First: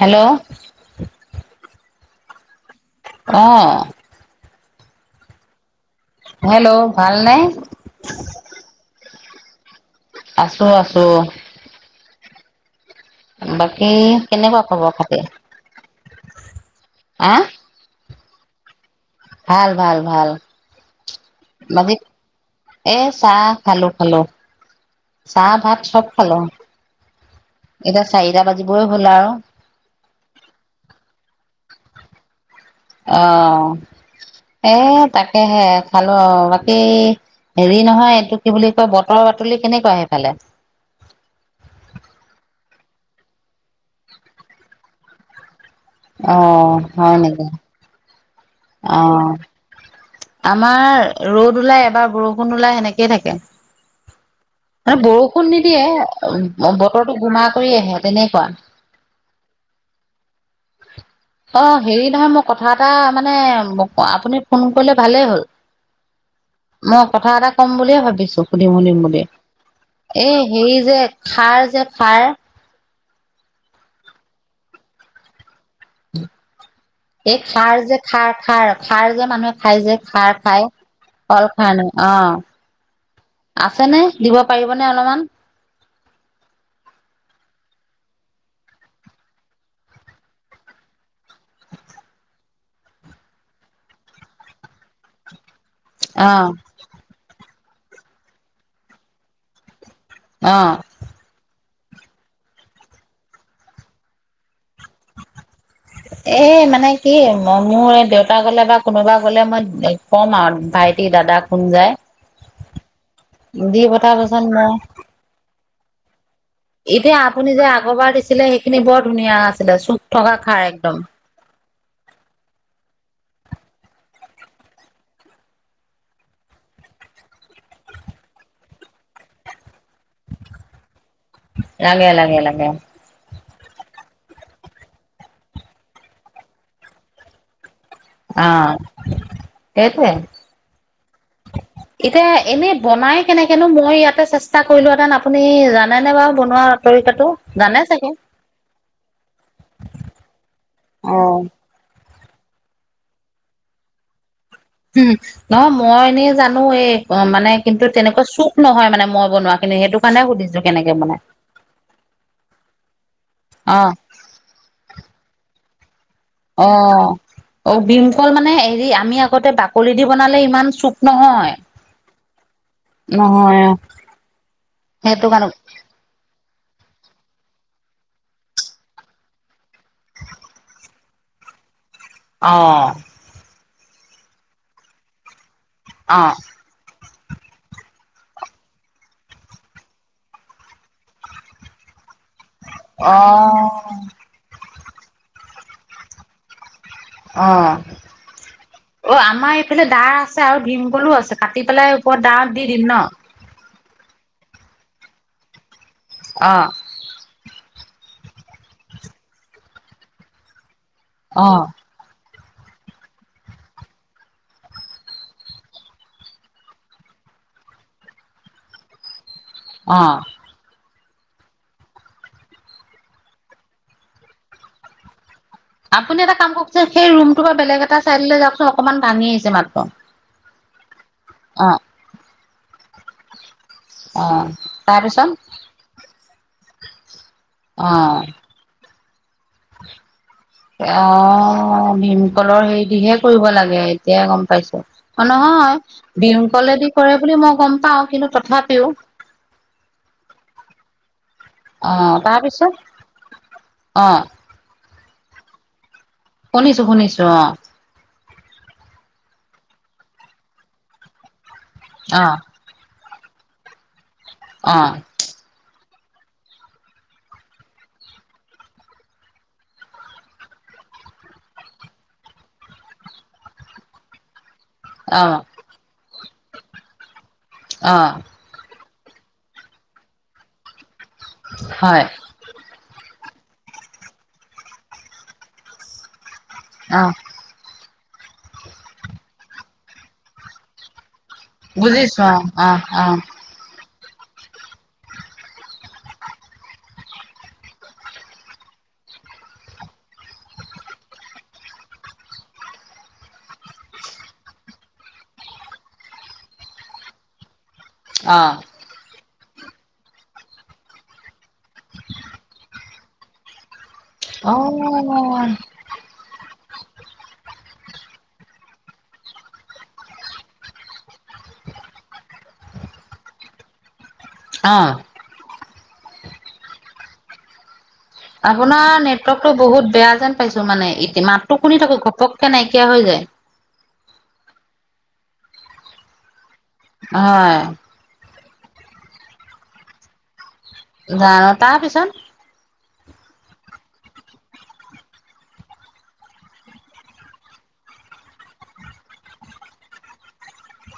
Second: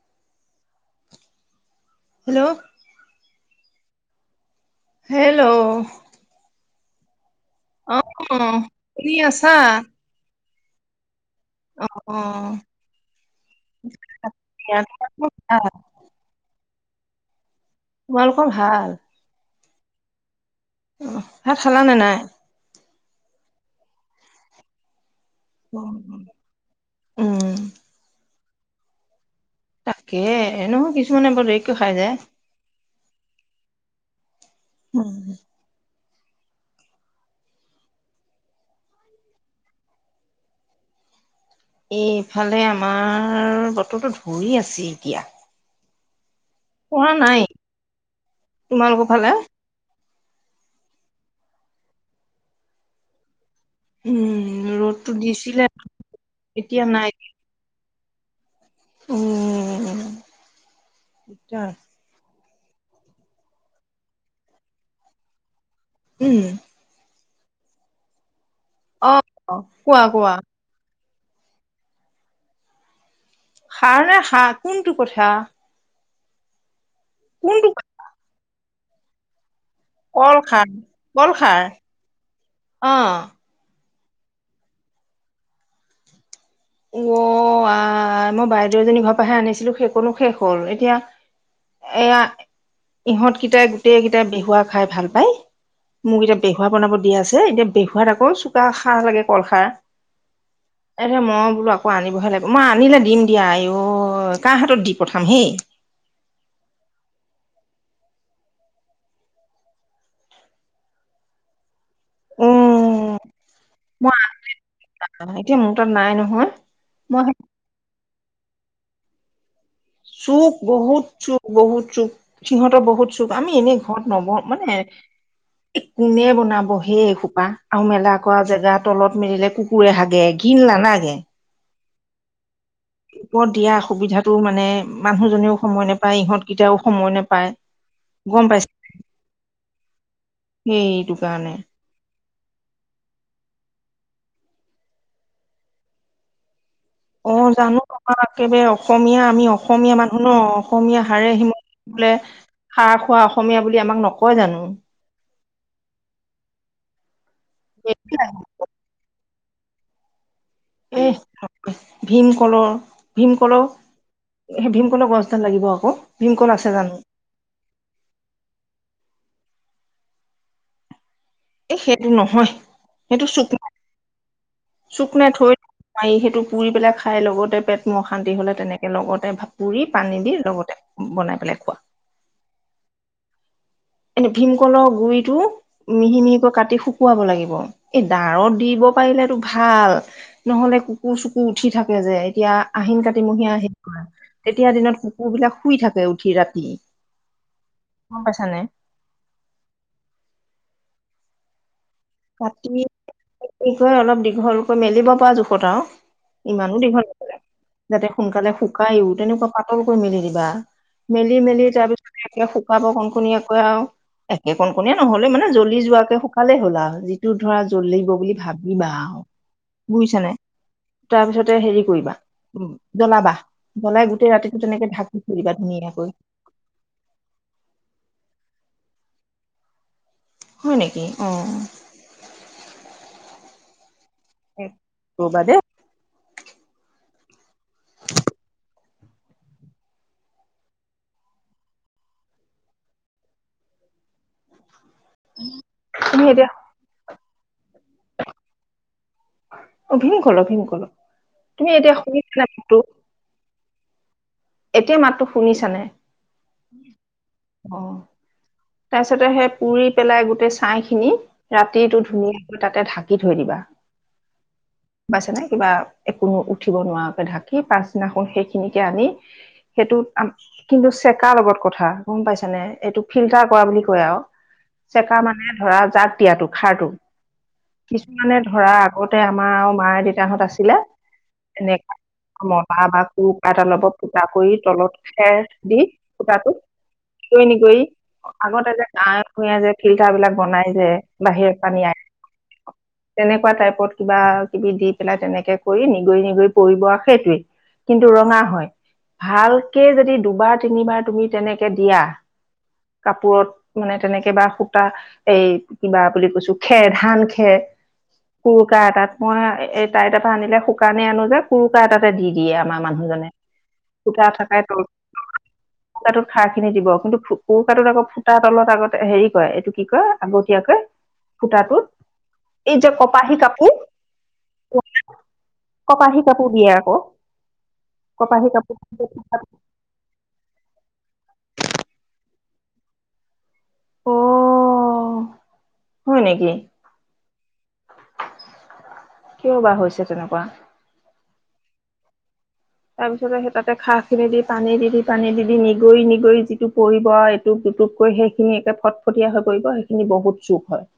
Hello hello অ hello hello ভালনে অ শুনি আছা আছো আছো অহ অহ বাকী কেনেকুৱা খবৰ খাতি তোমালোকৰ ভাল আহ তোমাৰ লোকৰ ভাল। ভাল ভাল ভাল ভাত খাল বাকী নে নাই। এ চাহ খালো খালো চাহ ভাত অ চব খালো উম এতিয়া চাৰিটা বাজিবই হ'ল আৰু তাকে এনে হয় কিছুমানে বৰ দেৰিকৈ খাই যে অ এ উম তাকেহে খালো আৰু বাকী হেৰি নহয় এইটো কি বুলি কয় বতৰ বাতুলি কেনেকুৱা সেইফালে [unintelligible] এই ইফালে আমাৰ বতৰটো ধৰি আছে এতিয়া অ পৰা হয় নাই নেকি অ তোমালোকৰ ফালে আমাৰ ৰ'দ ওলাই এবাৰ বৰষুণ ওলাই সেনেকেই থাকে উম মানে ৰ'দটো বৰষুণ দিছিলে নিদিয়ে এতিয়া নাই বতৰটো গোমা কৰি আহে তেনেকুৱা উম অ দিগদাৰ হেৰি নহয় মোৰ কথা এটা মানে আপুনি ফোন কৰিলে ভালেই হ'ল- উম মই কথা এটা কম বুলিয়ে ভাবিছো সুধিম সুধিম অ বুলি কোৱা কোৱা এই হেৰি যে খাৰ যে খাৰ খাৰ নে হা কোনটো কথা। এই কোনটো খাৰ যে খাৰ খাৰ খাৰ যে মানুহে খাই যে খাৰ খাই কল খাৰ নাই অ অ', আছে ন দিব পাৰিবনে অলপমান অ আহ মই বাইদেউ এজনী ঘৰ পহে আনিছিলো সেইকনো শেষ হ'ল এতিয়া। এয়া ইহঁতকেইটাই গোটেই কেইটাই বেহুৱা খাই ভাল পায়। মোক এতিয়া বেহুৱা অ' বনাব দিয়া আছে এতিয়া বেহুৱাত আকৌ চুকা খাৰ লাগে কলখাৰ অ' আৰে ম বোলো আকৌ আনিবহে লাগে মই আনিলে দিম দিয়া আ অ ক হাতত দি পঠাম হেই এ মানে কি মোৰ এই দেউতা গলে বা কোনোবা গলে মই কম আৰু- ভাইটি দাদা খুন যায়। উম দি মই পঠাবচোন মোক আ এতিয়া ম তাত নাই নহয়। এতিয়া মই আপুনি যে আগৰবাৰ দিছিলে সেইখিনি বৰ ধুনীয়া আছে। চুপ বহুত চুপ বহু চুপ সিহতটা বহত- চুপ আমি এনেই ঘৰত নব মানে কোনে বনাব হেই খোপা আৰু মেলা কৰা জেগা তলত মেলিলে কু কুকুৰ ৰে, হাগে ঘিন ন নাগে লাগে লাগে লাগে। ওপৰত দিয়া অসুবিধাতো মানে মানুহজনেও সময় নোপায় ইহঁতকেইটাও সময় নোপায়। গম অ পাইছে সেইট সেইটো কাৰণে এতি এনেই বনাই কেনেকৈনো মই ইয়াতে চেষ্টা কৰিলোহেঁতেন আপুনি জানেনে বাৰু বনোৱা। তৰিকাটো? অ জানে জানো চাগে? আমাক একেবাৰে অসমীয়া আমি অসমীয়া মানুহ ন অসমীয়া হাৰে হুম। সিম বোলে খা খোৱা অসমীয়া বুলি আমাক নকয় জানো নহ মই এনেই জানো এই অ মানে কিন্তু তেনেকুৱা চুক নহয় মানে মই- বনোৱানি সেইটো কাৰণে হোধিছে এ ভীমকললৰ ভীমকলৰ অ' সেই ভীমুনৰ গছ, ডাল লাগিব অ অ অ ভমকল মানে হেৰি আমি আগতে বাকলি দি বনালে ইমান চুপ নহয় এই সেইটো নহয় সেইটো নহয়। চুক সেইটো নাই থৈ কাৰণে মাৰি সেইটো পুৰি পেলাই খাই লগত, - পেট মোৰ অশান্তি হলে তেনেকে লগতে পুৰি পানী দি লগতে বনাই পেলাই খোৱা অ এনে ভীমকলৰ গুৰিটো মিহি অ'। মিহিকৈ কাটি শুক খুৱাব লাগিব। এই দাঁত দিব পাৰিলেতো ভাল নহলে কুকুৰ চুকুৰ উঠি থাকে যে তেতিয়া আহিন কাটিমহীয়া হেৰি অ', কৰা তেতিয়া দিনত কুকুৰ বিলাক শুই থাকে উঠি ৰাতি- অ গম পাইছানে অ আমাৰ এইফালে দাৰ আছে আৰু ভীমকলো, আছে কাটি পেলাই আই ডাঁত ৰাতি দি দিম ন কি অলপ দীঘলকৈ মেলিব পৰা জোখত আৰু অ', ইমানো দীঘল নকলে- যাতে সোনকালে শুকাইো তেনেকুৱা পাতলকৈ মেলি দিবা মেলি অ', মেলি তাৰপিছতে- শুকাব কণকনীয়োকৈ আৰু একে কণ কণিয় নহলেও মানে জ্বলি যোৱাকে শুকালেই হ'লা আৰু- যিটো ধৰা জ্বল, লাগিব বুলি ভাবিবা আৰু বুজিছ অ', নে তাৰপিছতে হেৰি কৰিবা উ জ্বলাবা জলাই গোতেই ৰাতিটো তেনেকে ঢাক আপুনি এটা কাম কৰকচোন সেই ৰুমটো বেলেগ এটা চাইড যাওকচোন অকনমান ভাঙি আহিছে মাত্ৰ হয় নেকি অ আহ ৰ'বা তাৰপিছত দেই অ হয় অ ভীমকলৰ হেৰি দিহে কৰিব লাগে এতিয়াই গম পাইছো। নহয় তুমি এতিয়া ফীমকলেদি কৰে বুলি মই গম পাও। কিন্তু তথাপিও অ ভীমকলল ভীমকলল তুমি এতিয়া অ', শুনিছিলা তাৰপিছত যোনটো অ', এতিয়া মাতো শুনিছানে? শুনিছো শুনিছো অ তাৰ পিছতে সেই পুৰি পেলাই গোটেই ছাই খিনি ৰাতিটো অ', ধুনীয়াকৈ তাতে ঢাক কি থৈ দিবা। অ পাইছে নে কিবা একোনো উঠিব নোৱাৰাকে ঢাকি পাছদিনাখন সেইখিনিকে আনি সেইটোত কিন্তু চেকাৰ লগত কথা গম পাইছ নে এইটো ফিল্টাৰ কৰা বুলি কয় আৰু চেকা অ', মানে ধৰা জাক দিয়াতটো খাৰটো অ', কিছুমানে ধৰা আগতে আমাৰ আৰু মা দেউতাহঁত আছিলে এনে হয়। বাহ বা কুক এলত পুটা কৰি তলত খেৰ দি কটো অ কৈ ন গৈ আগতে যে গাঁৱে ভূঞে যে ফিল্টাৰ বিলাক বনাই যে বাহিত পানী আহে বুজিছো অ অ তেনেকুৱা টাইপত কিবা কিবি দি পেলাই তেনেকে কৰি নিগৰি নিগৰি পৰিব আৰু সেইটোৱেই কিন্তু ৰঙা হয়। ভালকে যদি দুবাৰ তিনিবাৰ তুমি তেনেকে দিয়া। কাপোৰত মানে তেনেকে বা সূতা এই কিবা বুলি কৈছো খেৰ ধান খেৰ অ কুৰুকা এটাত। মই এই টাইট এটা পৰা আনিলে শুকানে আনো যে কুৰুকা এটাতে দি দিয়ে আমাৰ মানুহজনে। ফুটা অ থাকাই তো। অ ফুটাটোত খাৰ খিনি দিব কিন্তুু ফুটাটোত আকৌ ফুটা তলত আগতে হেৰি কয় এইটো কি কয় আগতীয়াকৈ ফুটাটোত এই যে কপাহী কাপোৰ অ কপাহী কাপোৰ দিয়ে আকৌ। কপাহী কাপোৰ আপোনাৰ নেটৱৰ্কতটো বহুত বেয়া যেন পাইছো। মানে ইতিমাত শুনি থাকো ঘপককে নাইকিয়া হৈ যায়। অ হয় নেকি? হয় কিয় বা হৈছে তেনেকুৱা। জান তাৰ পিছত তাৰপিছতে সেই তাতে খাঁ খিনি দি পানী দি দি পানী দি দি নিগৰি নিগৰি যিটো পৰিব এইটো টুপকৈ সেইখিনি একে ফটফটীয়া হৈ পৰি সেইখিনি বহুত চুখ হয়।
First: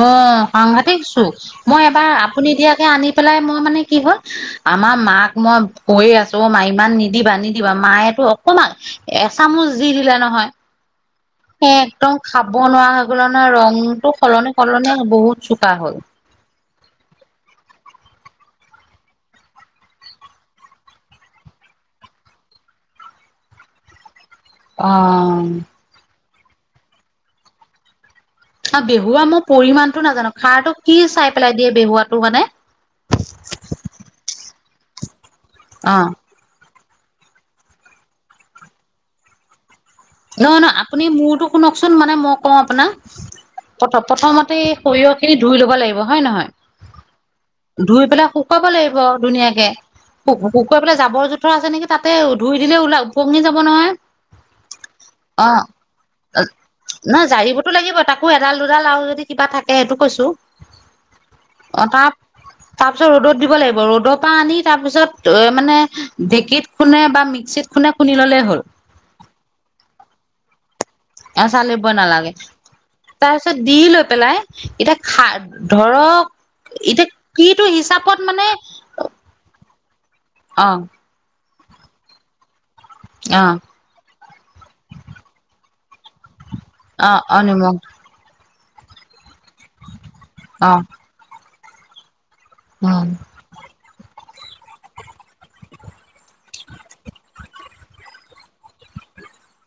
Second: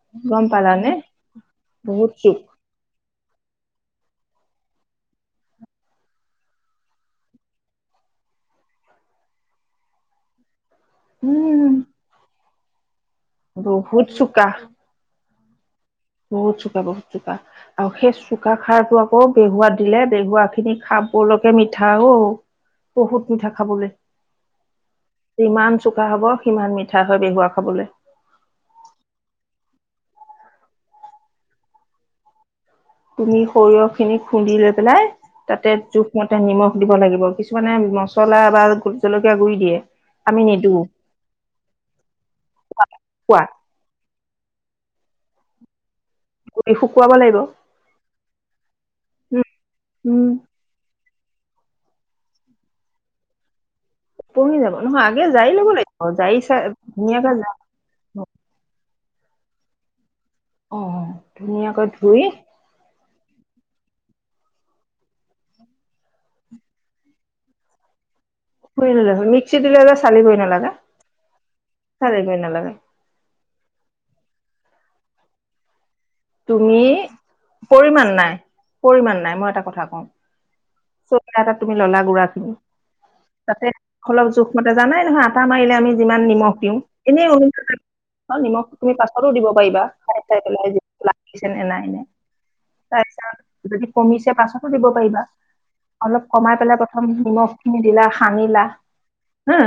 অ গম পালানে সাংঘাতিক চো মই এবাৰ বহুত চুপ আপুনি এতিয়াকে আনি পেলাই মই মানে কি হল। আমাৰ মাক মই কৈয়ে আছো অ মা ইমান নিদিবা নিদিবা মায়েতটো অকমান এচামুচ দি দিলে নহয় সে উম একদম খাব নোৱাৰা হৈ গ'ল নহয় বহুত ৰংতটো সলনি চোকা সলনি বহুত চোকা হ'ল। বহুত চোকা বহুত চোকা আৰু সেই চোকা খাৰটো আকৌ বেহুৱাত দিলে বেহুৱা খিনি খাব খাবলেকে মিঠা অ বহুত মিঠা খাবলৈ অ যিমান চোকা হব সিমান মিঠা হয় বেহুৱা খাবলে। আৰু বেহুৱা মোৰ পৰিমাণটো নাজানো খাৰটো কি চাই পেলাই দিয়ে বেহুৱাটো মানে? তুমি সৰিয়হ খিনি খুন্দি লৈ পেলাই তাতে অ জোখমতে নিমখ দিব লাগিব কিছুমানে মছলা বা জলকীয়া গুৰি দিয়ে। আমি নহয় নিদো নহয় আপুনি মোৰতো শুনকচোন মানে মই কওঁ আপোনাক শুকুৱা প্ৰথ প্ৰথমতে সৰি স ধুই ল'ব লাগিব হয়ে গুৰি শুকুৱাব লাগিব নহয় ধুই পেলাই শুকাব লাগিব [unintelligible] উম ধুনীয়াকে উম কুকু পেলাই যাবৰ য [unintelligible] পথৰ আছে নেকি তাতে ধুই দিলে ওলা ওপঙি যাব নহয় [unintelligible] উম [unintelligible] অ নহ ধুনীয়াকৈ জাৰিবতো লাগিব তাকো এডাল দুডাল আৰু [unintelligible] কিবা থাকে সেইটো কৈছো অ ধুনীয়াকৈ ধুই তাৰপিছত ৰ'দত দিব লাগিব ৰ'দৰ পৰা আনি তাৰ পিছত এ মানে ঢেকীত খুনে বা মিক্সিত খুনে খুন্দি ল'লে [unintelligible] হয় ন লাগ মিক্সিত দিলে যে চালি হৈ নেলাগে [unintelligible] [unintelligible] অ চালিব নালাগে তাৰ পিছত দি লৈ পেলাই এতিয়া খা ধৰ ধক তুমি এতিয়া কিটো পৰিমাণ হিচাপত নাই মানে পৰিমাণ নাই অ এ তুমি ললা গুড়া খিনি অ তাতে অলপ জোখ মতে জানাই নহয় আটা মাৰিলে আমি যিমান নিমখ দিওঁ অ এনেই অ নিমখ নিমখ তুমি প [unintelligible] স দিব পাৰিবাই পেলাই অ লি ন নাই ন অ অ তাৰপিছত য [unintelligible] কমিছে পাছতো দিব পাৰিবা অলপ কমাই পেলাই প্ৰথম নিমখ নি দিলা সানিলা হুম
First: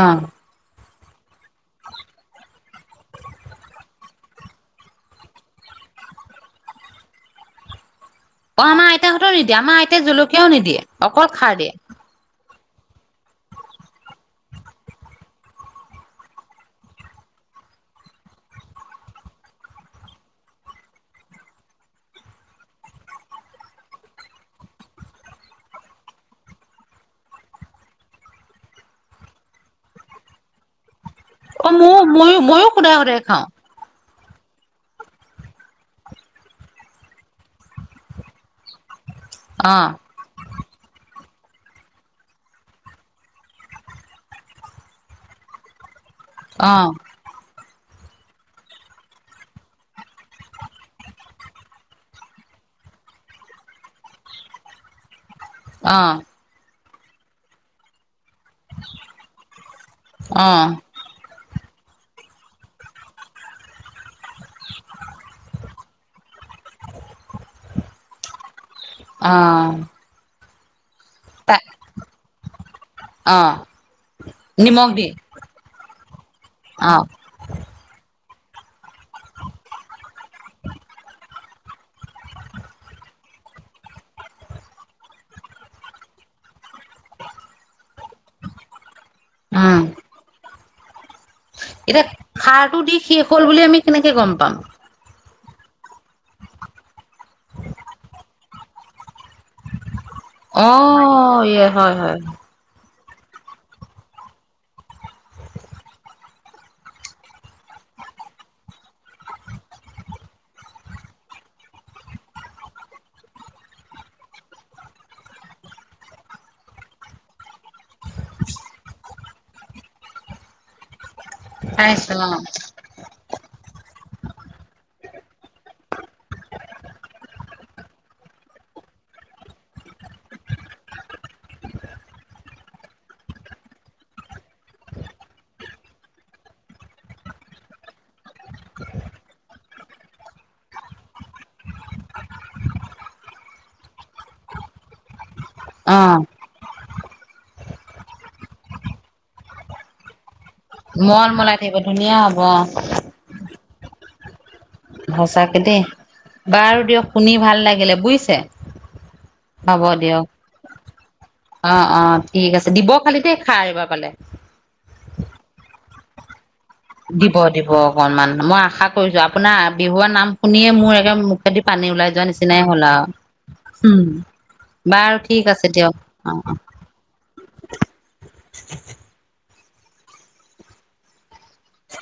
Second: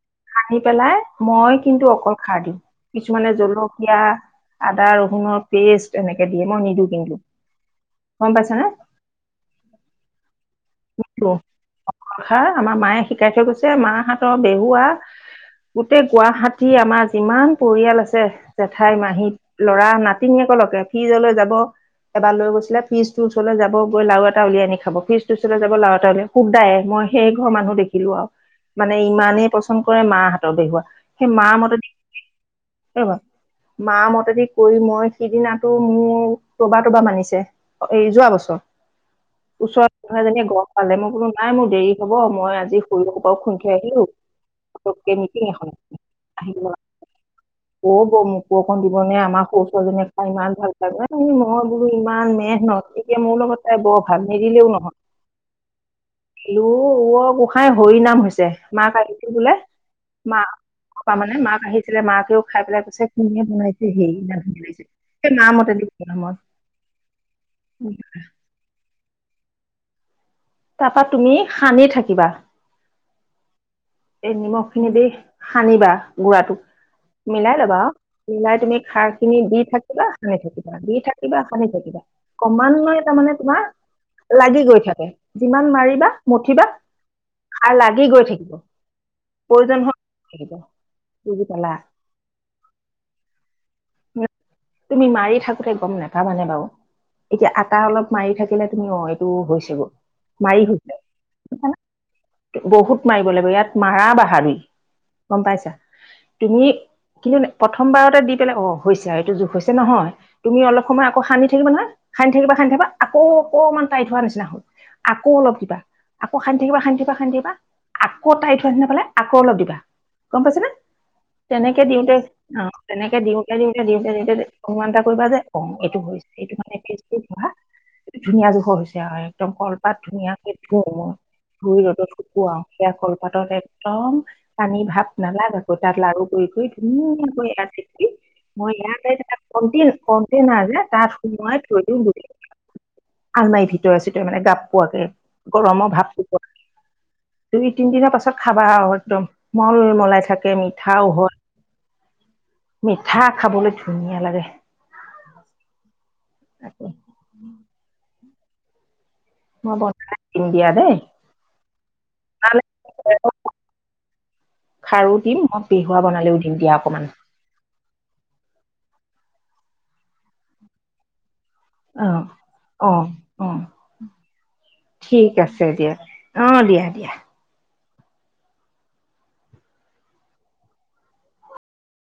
অ সানি পেলাই মই কিন্তু অকল খাৰ দিওঁ কিছুমানে জলকীয়া আদা ৰহুনৰ পেষ্ট এনেকে দিয়ে মই নিদো কিন্ত [unintelligible] অ আমাৰ আইতাহঁতেও নিদিয়ে আমাৰ আইতাই জলকীয়াও নিদিয়ে নে অকল খাৰ দিয়ে [unintelligible] কথা আমাৰ মায়ে শিকাই থৈ গৈছে মাহতৰ বেহুৱা গোটেই গুৱাহাটী আমাৰ যিমান পৰিয়াল আছে জেঠাই মাহী লৰা নাতিনীয়ে [unintelligible] কে ফ্ৰিজলৈ যাব এবাৰ লৈ গৈছিলে ফ্ৰিজ ৰ ওচৰলৈ যাব গৈ লাৰু এটা উলিয়াই আনি খাব ফ্ৰিজ [unintelligible] যাব লাৰ তে শুক দায়ে মই সেই ঘৰৰ মানুহ দেখিলো আৰু [unintelligible] মানে ইমানেই পচন্দ কৰে মা হাতৰ বেহুৱা [unintelligible] সেই মা অ মতে মোৰ ময়ো ময়ো সুদাই এইব সুদাই খাওঁ মা মতে [unintelligible] যদি কৰি মই সিদিনাটো মোৰ ৰবা তবা মানিছে এই যোৱা বছৰ [unintelligible] আহ এ গছ পালে মই বোলো নাই মোৰ দেৰি হ'ব মই আজি সুৰ পৰা খুঠি আহিলো [unintelligible] ত কে মিতিং এখন [unintelligible] আহঁ ক ব মোকো অকণ দিব ন আমাৰ সৰু ছৱালীজনীয়ে খাই ইমান ভাল পায় মই বোলো ইমান মেহ ন [unintelligible] এতিয়া মোৰ লগত তাই বৰ ভাল নিদিলেও নহয় আহ ওৱ গোসাই হৰি নাম হৈছে মাক আহিছিল বোলে অ মাক মানে মাক [unintelligible] আহিছিলে মাকেও খাই পেলাই কৈছে কোনে বনাইছে সে ইমান ধুনীয়া লাগিছে সেই মা মতে মত [unintelligible] উম আহ তাৰপা তুমি সানি থাকিবা অ এই নিমখ খিনি দি সানিবা গু়ড়াটো অ মিলাই লবা মিলাই তুমি খাৰ খিনি দি থাকিবা সানি থাকিবা দি থাকিবা [unintelligible] মান থ কিবা কমান নয় তাৰ মানে তোমা [unintelligible] লাগি গৈ থাকে যিমান মাৰিবা মঠিবা আৰু লাগি গৈ থাকিব উম প্ৰয়োজন হয় এতিয়া সাৰ টো দি শেষ হ'ল বুলি আমি কেনেকে গ'ম পাম তুমি মাৰি থাক [unintelligible] তে গম নোপাবা মানে বাৰু এতিয়া আটা অলপ মাৰি থাকিলে তুমি অ এইটো হৈছেগৈ [unintelligible] অ মাৰিছে এ হয় হয় বহুত মাৰিব লাগিব ইয়াত মাৰা বাহাদই [unintelligible] গম পাইছা তুমি কিন্তু প্ৰথমবাৰতে দি পেলাই অ হৈছো এইটো জ হৈছে নহয় তুমি অলপ সময় আকৌ সানি থাকিবা নহয় সানি থাকিবা খানি থাকিবা আকৌ অকণমান টাই থ হোৱা নিচনা হল আকৌ অলপ দিবা আকৌ খান্দি থাকিবা খান্দিকিবা খান্দিবা আকৌ তাই থোৱা নিচিনা পালে আকৌ অলপ দিবা। গম পাইছনে তেনেকে দিওঁতে অ তেনেকে দিওঁতে দিওঁতে দিওঁতে দিওঁতে অনুমান এটা কৰিবা যে অ এইটো হৈছে এইটো মানে হোৱা ধুনীয়া জোখৰ হৈছে আৰু একদম কলপাত ধুনীয়াকে ধুও মই ধুই ৰ'দত শুকুৱাও সেয়া কলপাতত একদম পানী ভাপ নালাগে আকৌ তাত লাৰু কৰি। ধুনীয়া [unintelligible] কৈ আছিল মই ইয়াতে থ ক দিন কদিন আয় তাৰ সময় থৈদিও গজ [unintelligible] আলমাৰি ভিতৰে চিতৰে মানে গাপ পোৱাকে গৰমৰ অ ভাপটো পোৱা। দুই তিন দিনৰ পাছত খাবা একদম মল মলাই থাকে। মিঠাও মল হয়। মলাই থাকিব ধুনীয়া হ'ব অ মিঠা খাবলৈ ধুনীয়া লাগে। সঁচাকে দেই তাকে বাৰু দিয়ক শুনি ভাল লাগিলে বুজিছে। মই হ'ব বনাই দিয়ক দিম দিয়া দেই। অ অ ঠিক বনালে আছে দিব খালি দে খাই এইবাৰ পালে। দি মই পিহুৱাব বনালেও দিম দিয়ক দিব দিব অকনমান মই আশা কৰিছো আপোনাৰ বিহুৱাৰ নাম শুনিয়ে মোৰ এডমে দি পানী ওলাই অ', যোৱা নিচিনাই হ'ল অ', অ', আৰু। উম বাৰু ঠিক আছে দিয়ক অ অ দিয়া দিয়া। [inaudible]